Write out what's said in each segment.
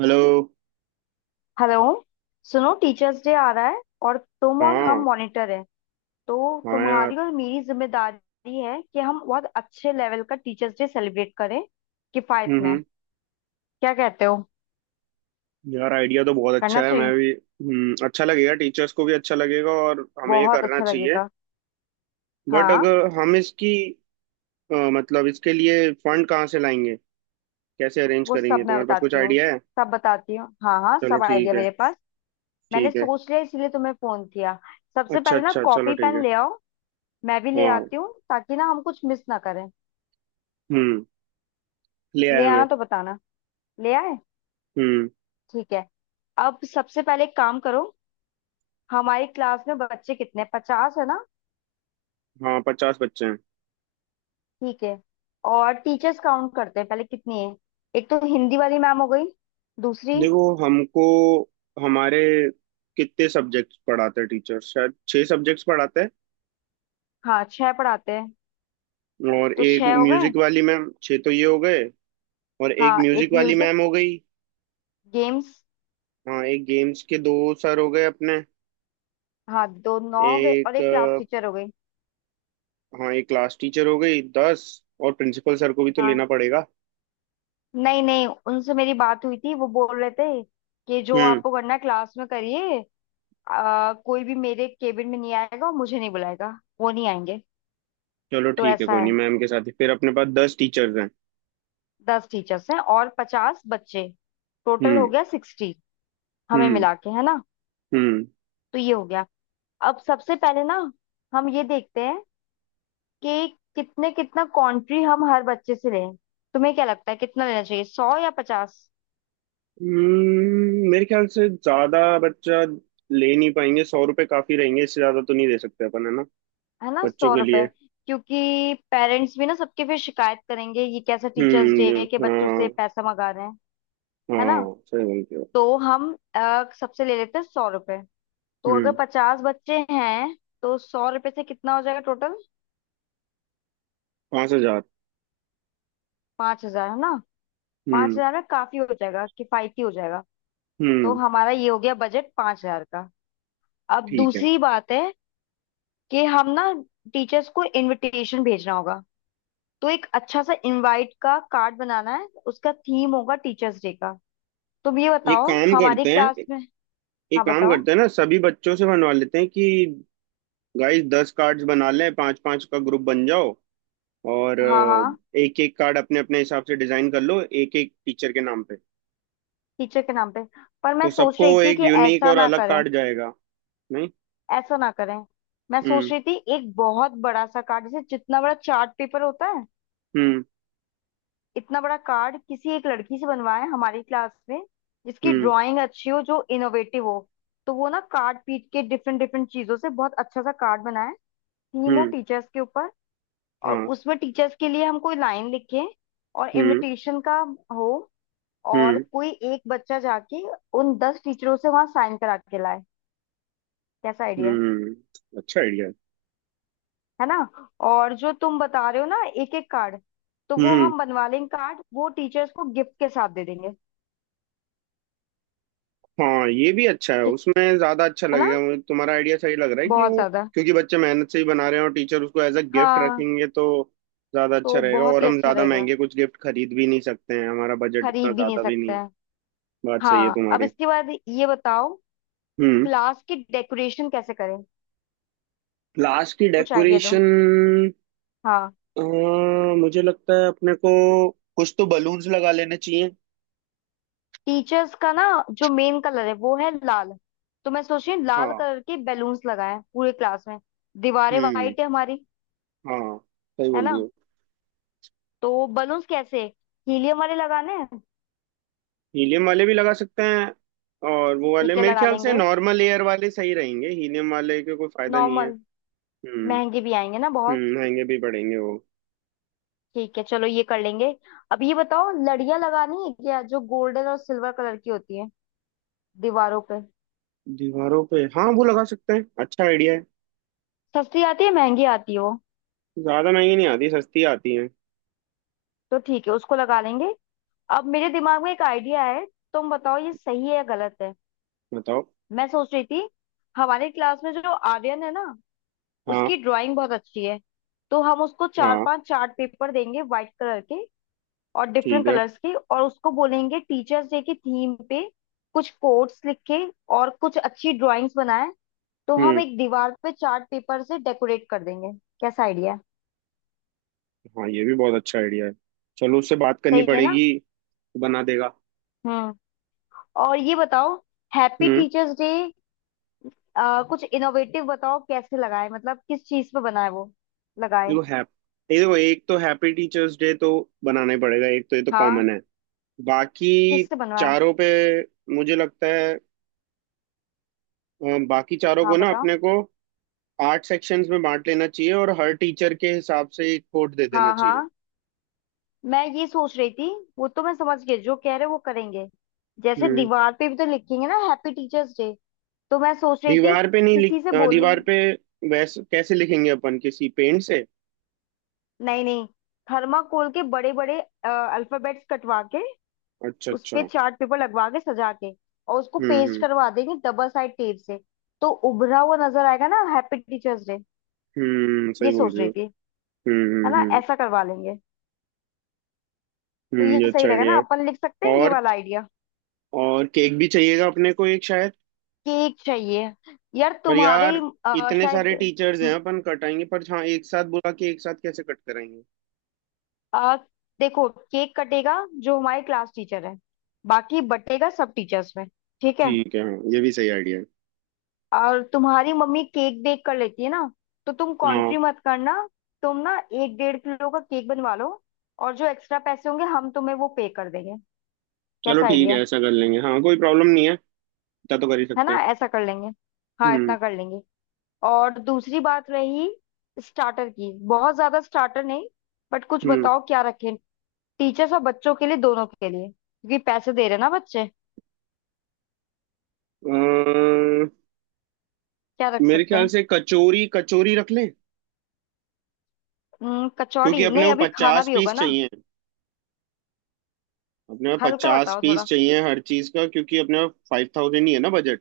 Hello. Hello. सुनो, teachers day आ रहा है और तुम और हम हाँ। मॉनिटर हैं। तो हाँ यार। तुम्हारी और मेरी जिम्मेदारी है कि हम बहुत अच्छे लेवल का टीचर्स डे सेलिब्रेट करें किफायत में। हम्म क्या कहते हो? यार, आइडिया तो बहुत करना अच्छा है। मैं चाहिए। भी अच्छा लगेगा, टीचर्स को भी अच्छा लगेगा और हमें ये बहुत करना अच्छा चाहिए। लगेगा। बट हाँ। अगर हम इसकी मतलब इसके लिए फंड कहाँ से लाएंगे? कैसे अरेंज वो करेंगे? सब मैं तुम्हारे पास कुछ बताती हूँ। आइडिया है? सब बताती हूँ। हाँ हाँ, चलो सब ठीक आइडिया है। मेरे पास। मैंने ठीक है। सोच लिया इसीलिए तुम्हें फोन किया। सबसे अच्छा पहले ना अच्छा, चलो कॉपी ठीक पेन है। ले आओ। मैं भी ले हाँ। आती हूँ ताकि ना हम कुछ मिस ना करें। हम्म। ले ले आया मैं। आना तो बताना। ले आए? हम्म। ठीक है। अब सबसे पहले एक काम करो। हमारी क्लास में बच्चे कितने? 50 है ना? हाँ, 50 बच्चे हैं। ठीक है। और टीचर्स काउंट करते हैं, पहले कितनी है? एक तो हिंदी वाली मैम हो गई, दूसरी। देखो हमको हमारे कितने सब्जेक्ट्स पढ़ाते हैं टीचर? शायद छः सब्जेक्ट्स पढ़ाते हैं। हाँ, छह पढ़ाते हैं। और तो एक छह हो गए। म्यूजिक वाली मैम, छह तो ये हो गए। और एक हाँ, एक म्यूजिक वाली म्यूजिक, मैम हो गई। गेम्स। हाँ, एक गेम्स के दो सर हो गए अपने। हाँ, दो, नौ हो गए, एक और एक क्लास टीचर हो गई। हाँ, एक क्लास टीचर हो गई, 10। और प्रिंसिपल सर को भी तो लेना हाँ। पड़ेगा। नहीं नहीं, उनसे मेरी बात हुई थी। वो बोल रहे थे कि जो हम्म। आपको करना है क्लास में करिए। कोई भी मेरे केबिन में नहीं आएगा और मुझे नहीं बुलाएगा। वो नहीं आएंगे। चलो तो ठीक है, ऐसा कोई नहीं, है, मैम के साथ ही फिर अपने पास 10 टीचर्स हैं। 10 टीचर्स हैं और 50 बच्चे। टोटल हो हम्म। गया 60। हमें हम्म। मिला के, है ना? हम्म। तो ये हो गया। अब सबसे पहले ना हम ये देखते हैं कि कितने कितना कंट्री हम हर बच्चे से लें। तुम्हें क्या लगता है, कितना लेना चाहिए, 100 या 50? मेरे ख्याल से ज्यादा बच्चा ले नहीं पाएंगे। 100 रुपये काफी रहेंगे, इससे ज्यादा तो नहीं दे सकते अपन, है ना? है ना? बच्चों सौ के लिए। रुपए क्योंकि पेरेंट्स भी ना सबके फिर शिकायत करेंगे, ये कैसा टीचर्स डे हम्म, है कि बच्चों हाँ। से पैसा मंगा रहे हैं। है ना? हाँ सही बोलते हो। तो हम सबसे ले लेते हैं ₹100। तो अगर हम्म। 50 बच्चे हैं तो ₹100 से कितना हो जाएगा टोटल? 5,000। 5,000, है ना? पांच हम्म। हजार में काफी हो जाएगा, किफायती हो जाएगा। तो हम्म। हमारा ये हो गया बजट 5,000 का। अब ठीक है। दूसरी बात है कि हम ना टीचर्स को इनविटेशन भेजना होगा। तो एक अच्छा सा इनवाइट का कार्ड बनाना है। उसका थीम होगा टीचर्स डे का। तुम ये एक बताओ काम हमारी करते हैं, क्लास में। एक हाँ काम बताओ। करते हैं ना, सभी बच्चों से बनवा लेते हैं कि गाइस, 10 कार्ड्स बना लें, पांच पांच का ग्रुप बन जाओ। और हाँ हाँ, एक एक कार्ड अपने अपने हिसाब से डिजाइन कर लो, एक एक टीचर के नाम पे। टीचर के नाम पे। पर मैं तो सोच सबको रही थी एक कि यूनिक ऐसा और ना अलग करें। कार्ड जाएगा। नहीं। ऐसा ना करें। मैं सोच हम्म। रही थी एक बहुत बड़ा सा कार्ड, जैसे जितना बड़ा चार्ट पेपर होता है, हम्म। इतना बड़ा कार्ड किसी एक लड़की से बनवाएं हमारी क्लास में, जिसकी हम्म। ड्राइंग अच्छी हो, जो इनोवेटिव हो। तो वो ना कार्ड पीट के डिफरेंट डिफरेंट चीजों से बहुत अच्छा सा कार्ड बनाए। थीम हो हम्म। टीचर्स के ऊपर, और हाँ। उसमें टीचर्स के लिए हम कोई लाइन लिखें और हम्म। इनविटेशन का हो। और हम्म। कोई एक बच्चा जाके उन 10 टीचरों से वहां साइन करा के लाए। कैसा आइडिया है? हम्म। अच्छा आइडिया। है ना? और जो तुम बता रहे हो ना, एक एक कार्ड, तो वो हम्म। हम बनवा लेंगे कार्ड, वो टीचर्स को गिफ्ट के साथ दे देंगे। हाँ ये भी अच्छा है, ठीक उसमें ज्यादा अच्छा है ना? लगेगा। मुझे तुम्हारा आइडिया सही लग रहा है कि बहुत वो ज्यादा। क्योंकि बच्चे मेहनत से ही बना रहे हैं और टीचर उसको एज अ गिफ्ट हाँ, रखेंगे, तो ज्यादा अच्छा तो रहेगा। बहुत और ही हम अच्छा ज्यादा रहेगा। महंगे कुछ गिफ्ट खरीद भी नहीं सकते हैं, हमारा बजट इतना खरीद भी नहीं ज्यादा भी नहीं सकते है। हैं। बात सही है हाँ, अब तुम्हारी। इसके बाद ये बताओ, हम्म। क्लास की डेकोरेशन कैसे करें? लास्ट की कुछ आइडिया दो। डेकोरेशन। हाँ, मुझे लगता है अपने को कुछ तो बलून्स लगा लेने चाहिए। टीचर्स का ना जो मेन कलर है वो है लाल। तो मैं सोच रही हूँ लाल हाँ। कलर के बैलून्स लगाएं पूरे क्लास में। दीवारें हम्म। वाइट है हमारी, हाँ सही है बोल ना? रही हो। तो बलून्स कैसे, हीलियम वाले लगाने हैं? हीलियम वाले भी लगा सकते हैं, और वो वाले ठीक है, मेरे लगा ख्याल से लेंगे नॉर्मल एयर वाले सही रहेंगे, हीलियम वाले के कोई फायदा नहीं है। नॉर्मल। हम्म। महंगे भी आएंगे ना बहुत। हम्म, महंगे भी पड़ेंगे वो। ठीक है, चलो ये कर लेंगे। अब ये बताओ, लड़ियां लगानी है क्या, जो गोल्डन और सिल्वर कलर की होती है, दीवारों पे। दीवारों पे हाँ वो लगा सकते हैं, अच्छा आइडिया है। सस्ती आती है, महंगी आती है वो? ज्यादा महंगी नहीं आती, सस्ती आती है। तो ठीक है, उसको लगा लेंगे। अब मेरे दिमाग में एक आइडिया है। तुम बताओ ये सही है या गलत है। बताओ। मैं सोच रही थी, हमारे क्लास में जो आर्यन है ना, हाँ। उसकी ड्राइंग बहुत अच्छी है। तो हम उसको चार हाँ पांच चार्ट पेपर देंगे, व्हाइट कलर के और डिफरेंट ठीक है। कलर्स के, और उसको बोलेंगे टीचर्स डे की थीम पे कुछ कोट्स लिखे और कुछ अच्छी ड्राइंग्स बनाए। तो हम हम्म। एक दीवार पे चार्ट पेपर से डेकोरेट कर देंगे। कैसा आइडिया? हाँ ये भी बहुत अच्छा आइडिया है। चलो उससे बात करनी सही है ना? पड़ेगी। बना देगा। हम्म। और ये बताओ, हैप्पी हम्म। टीचर्स डे, कुछ इनोवेटिव बताओ, कैसे लगाए, मतलब किस चीज पे बनाए, वो लगाए। देखो हैप ये देखो, एक तो हैप्पी टीचर्स डे तो बनाना ही पड़ेगा, एक तो ये तो हाँ, कॉमन है। बाकी किससे बनवाए? चारों पे मुझे लगता है बाकी चारों हाँ को ना बताओ। अपने को आठ सेक्शंस में बांट लेना चाहिए और हर टीचर के हिसाब से एक कोड दे देना हाँ चाहिए। हाँ, मैं ये सोच रही थी, वो तो मैं समझ गई जो कह रहे हो वो करेंगे। जैसे हम्म। दीवार पे भी तो लिखेंगे ना हैप्पी टीचर्स डे, तो मैं सोच रही थी दीवार पे नहीं लिख किसी से अ, बोलूं। दीवार पे वैसे कैसे लिखेंगे अपन? किसी पेंट से? नहीं नहीं, थर्माकोल के बड़े बड़े अल्फाबेट्स कटवा के, अच्छा उस पे अच्छा। चार्ट पेपर लगवा के, सजा के, और उसको हम्म। पेस्ट हम्म। करवा देंगे डबल साइड टेप से। तो उभरा हुआ नजर आएगा ना हैप्पी टीचर्स डे। सही ये बोल सोच रही हो। रही थी। हम्म। हम्म। है ना? हम्म। ऐसा करवा लेंगे। तो ये ये सही अच्छा रहेगा आइडिया ना, है। अपन लिख सकते हैं ये और वाला आइडिया। और केक भी चाहिएगा अपने को एक शायद। केक चाहिए। यार पर तुम्हारे यार, इतने शायद सारे टीचर्स हैं म, अपन कटाएंगे, पर हाँ एक साथ बुला के एक साथ कैसे कट कराएंगे? अ, देखो, केक कटेगा जो हमारे क्लास टीचर है, बाकी बटेगा सब टीचर्स में। ठीक है। ठीक है, हाँ ये भी सही आइडिया है। और तुम्हारी मम्मी केक बेक कर लेती है ना, तो तुम हाँ कंट्री मत करना। तुम ना एक 1.5 किलो का केक बनवा लो, और जो एक्स्ट्रा पैसे होंगे हम तुम्हें वो पे कर देंगे। चलो कैसा ठीक आइडिया है, है? ऐसा कर लेंगे, हाँ कोई प्रॉब्लम नहीं है, इतना तो कर ही है सकते ना? हैं। ऐसा कर लेंगे। हाँ, हम्म। इतना कर लेंगे। और दूसरी बात रही स्टार्टर की, बहुत ज्यादा स्टार्टर नहीं, बट कुछ हम्म बताओ क्या रखें, टीचर्स और बच्चों के लिए, दोनों के लिए, क्योंकि पैसे दे रहे हैं ना बच्चे। अ, क्या रख मेरे सकते ख्याल हैं? से कचौरी कचौरी रख लें। क्योंकि कचौड़ी अपने नहीं, को अभी खाना पचास भी होगा पीस ना। चाहिए, अपने को हल्का पचास बताओ पीस थोड़ा। चाहिए हर चीज का, क्योंकि अपने 5,000 ही है ना बजट।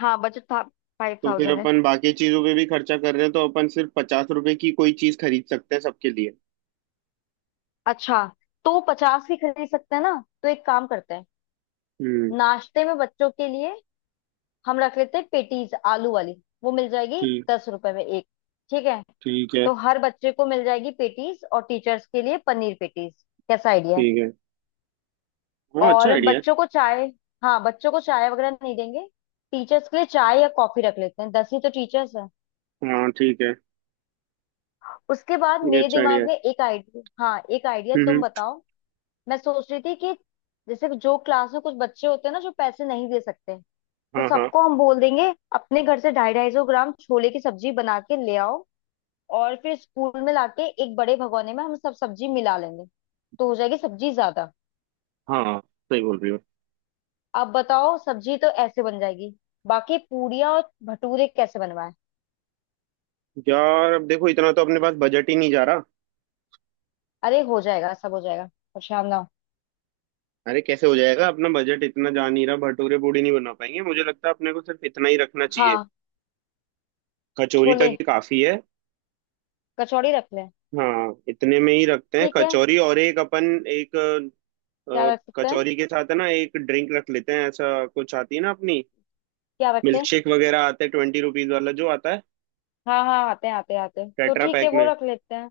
हाँ, बजट था फाइव तो फिर थाउजेंड अपन बाकी चीजों पे भी खर्चा कर रहे हैं, तो अपन सिर्फ 50 रुपए की कोई चीज खरीद सकते हैं सबके लिए। अच्छा, तो 50 की खरीद सकते हैं ना? तो एक काम करते हैं, हम्म। नाश्ते में बच्चों के लिए हम रख लेते हैं पेटीज आलू वाली, वो मिल जाएगी ठीक। ₹10 में एक। ठीक है। ठीक है। तो हर बच्चे को मिल जाएगी पेटीज, और टीचर्स के लिए पनीर पेटीज। कैसा आइडिया है? ठीक है, हाँ अच्छा और आइडिया बच्चों को चाय? हाँ, बच्चों को चाय वगैरह नहीं देंगे। टीचर्स के लिए चाय या कॉफी रख लेते हैं, 10 ही तो टीचर्स हैं। है। हाँ ठीक है, उसके बाद ये मेरे अच्छा आइडिया दिमाग है। में एक आइडिया, हाँ, एक आइडिया, हम्म हम्म, तुम बताओ। मैं सोच रही थी कि जैसे जो क्लास में कुछ बच्चे होते हैं ना जो पैसे नहीं दे सकते, तो हाँ। हाँ। सबको हम बोल देंगे अपने घर से 250-250 ग्राम छोले की सब्जी बना के ले आओ, और फिर स्कूल में लाके एक बड़े भगोने में हम सब सब्जी मिला लेंगे। तो हो जाएगी सब्जी ज्यादा। हाँ सही बोल रही हो। अब बताओ, सब्जी तो ऐसे बन जाएगी, बाकी पूड़ियाँ और भटूरे कैसे बनवाए? यार अब देखो इतना तो अपने पास बजट ही नहीं जा रहा। अरे हो जाएगा, सब हो जाएगा। परेशान ना हो। अरे कैसे हो जाएगा? अपना बजट इतना जा नहीं रहा, भटूरे पूड़ी नहीं बना पाएंगे, मुझे लगता है अपने को सिर्फ इतना ही रखना चाहिए। हाँ, कचौरी छोले तक ही काफी है। कचौड़ी रख लें। हाँ इतने में ही रखते हैं ठीक है। कचौरी। और एक अपन एक क्या रख सकते हैं, कचौरी के साथ है ना एक ड्रिंक रख लेते हैं, ऐसा कुछ आती है ना अपनी। क्या मिल्क रखें? शेक वगैरह आते हैं, 20 रुपीज वाला जो आता है हाँ हाँ, आते हैं आते हैं आते हैं, तो टेट्रा ठीक है, पैक वो में। रख लेते हैं।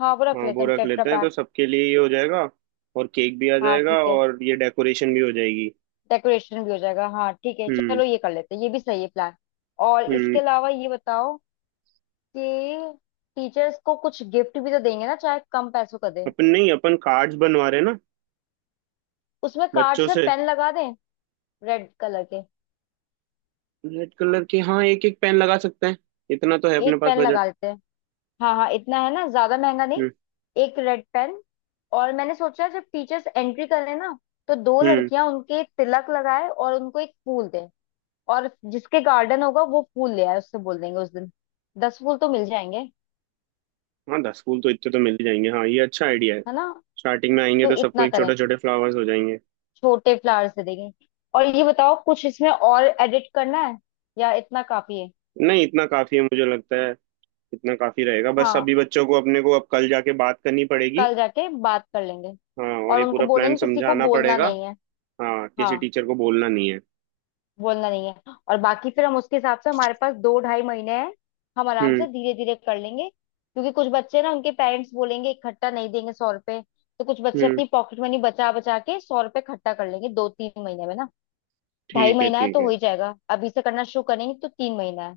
हाँ, वो रख हाँ लेते वो हैं रख टेट्रा लेते हैं, पैक। तो सबके लिए ये हो जाएगा। और केक भी आ हाँ, जाएगा ठीक है। और ये डेकोरेशन भी हो जाएगी। डेकोरेशन भी हो जाएगा। हाँ, ठीक है, हम्म। चलो ये कर लेते हैं, ये भी सही है प्लान। और हम्म। इसके अलावा ये बताओ कि टीचर्स को कुछ गिफ्ट भी तो देंगे ना, चाहे कम पैसों का दें। अपन नहीं, अपन कार्ड्स बनवा रहे हैं ना उसमें बच्चों कार्ड्स में से। पेन लगा दें, रेड कलर के। रेड कलर के, हाँ एक एक पेन लगा सकते हैं, इतना तो है अपने एक पास पेन बजट। लगा देते हैं। हाँ हाँ, इतना है ना, ज्यादा महंगा नहीं। हम्म। एक रेड पेन। और मैंने सोचा, जब टीचर्स एंट्री करें ना, तो दो हम्म। लड़कियां उनके तिलक लगाए और उनको एक फूल दें। और जिसके गार्डन होगा वो फूल ले आए, उससे बोल देंगे उस दिन। 10 फूल तो मिल जाएंगे। हाँ 10 फूल तो इतने तो मिल ही जाएंगे, हाँ ये अच्छा आइडिया है। है ना? स्टार्टिंग में आएंगे तो तो सबको इतना एक करें, छोटे छोटे फ्लावर्स हो जाएंगे। छोटे फ्लावर्स दे देंगे। और ये बताओ, कुछ इसमें और एडिट करना है, या इतना काफी है? नहीं इतना काफी है मुझे लगता है, इतना काफी रहेगा, बस हाँ, सभी बच्चों को अपने को अब कल जाके बात करनी पड़ेगी। कल जाके बात कर लेंगे। हाँ और और ये उनको पूरा प्लान बोलेंगे किसी को समझाना बोलना पड़ेगा। नहीं है। हाँ किसी हाँ, टीचर को बोलना नहीं है। बोलना नहीं है, और बाकी फिर हम उसके हिसाब से, हमारे पास 2-2.5 महीने हैं। हम आराम हम्म। से धीरे धीरे कर लेंगे, क्योंकि कुछ बच्चे ना उनके पेरेंट्स बोलेंगे इकट्ठा नहीं देंगे ₹100। तो कुछ बच्चे हम्म। अपनी पॉकेट मनी बचा बचा के ₹100 इकट्ठा कर लेंगे 2-3 महीने में ना। ढाई ठीक है। महीना है ठीक तो हो है। ही जाएगा, अभी से करना शुरू करेंगे तो 3 महीना है।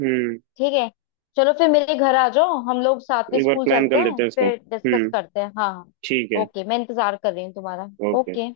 हम्म। ठीक है। चलो फिर मेरे घर आ जाओ, हम लोग साथ में एक बार स्कूल प्लान कर चलते लेते हैं, हैं इसको। फिर डिस्कस हम्म। करते हैं। हाँ हाँ। ठीक है। ओके, मैं इंतजार कर रही हूँ तुम्हारा। ओके। ओके।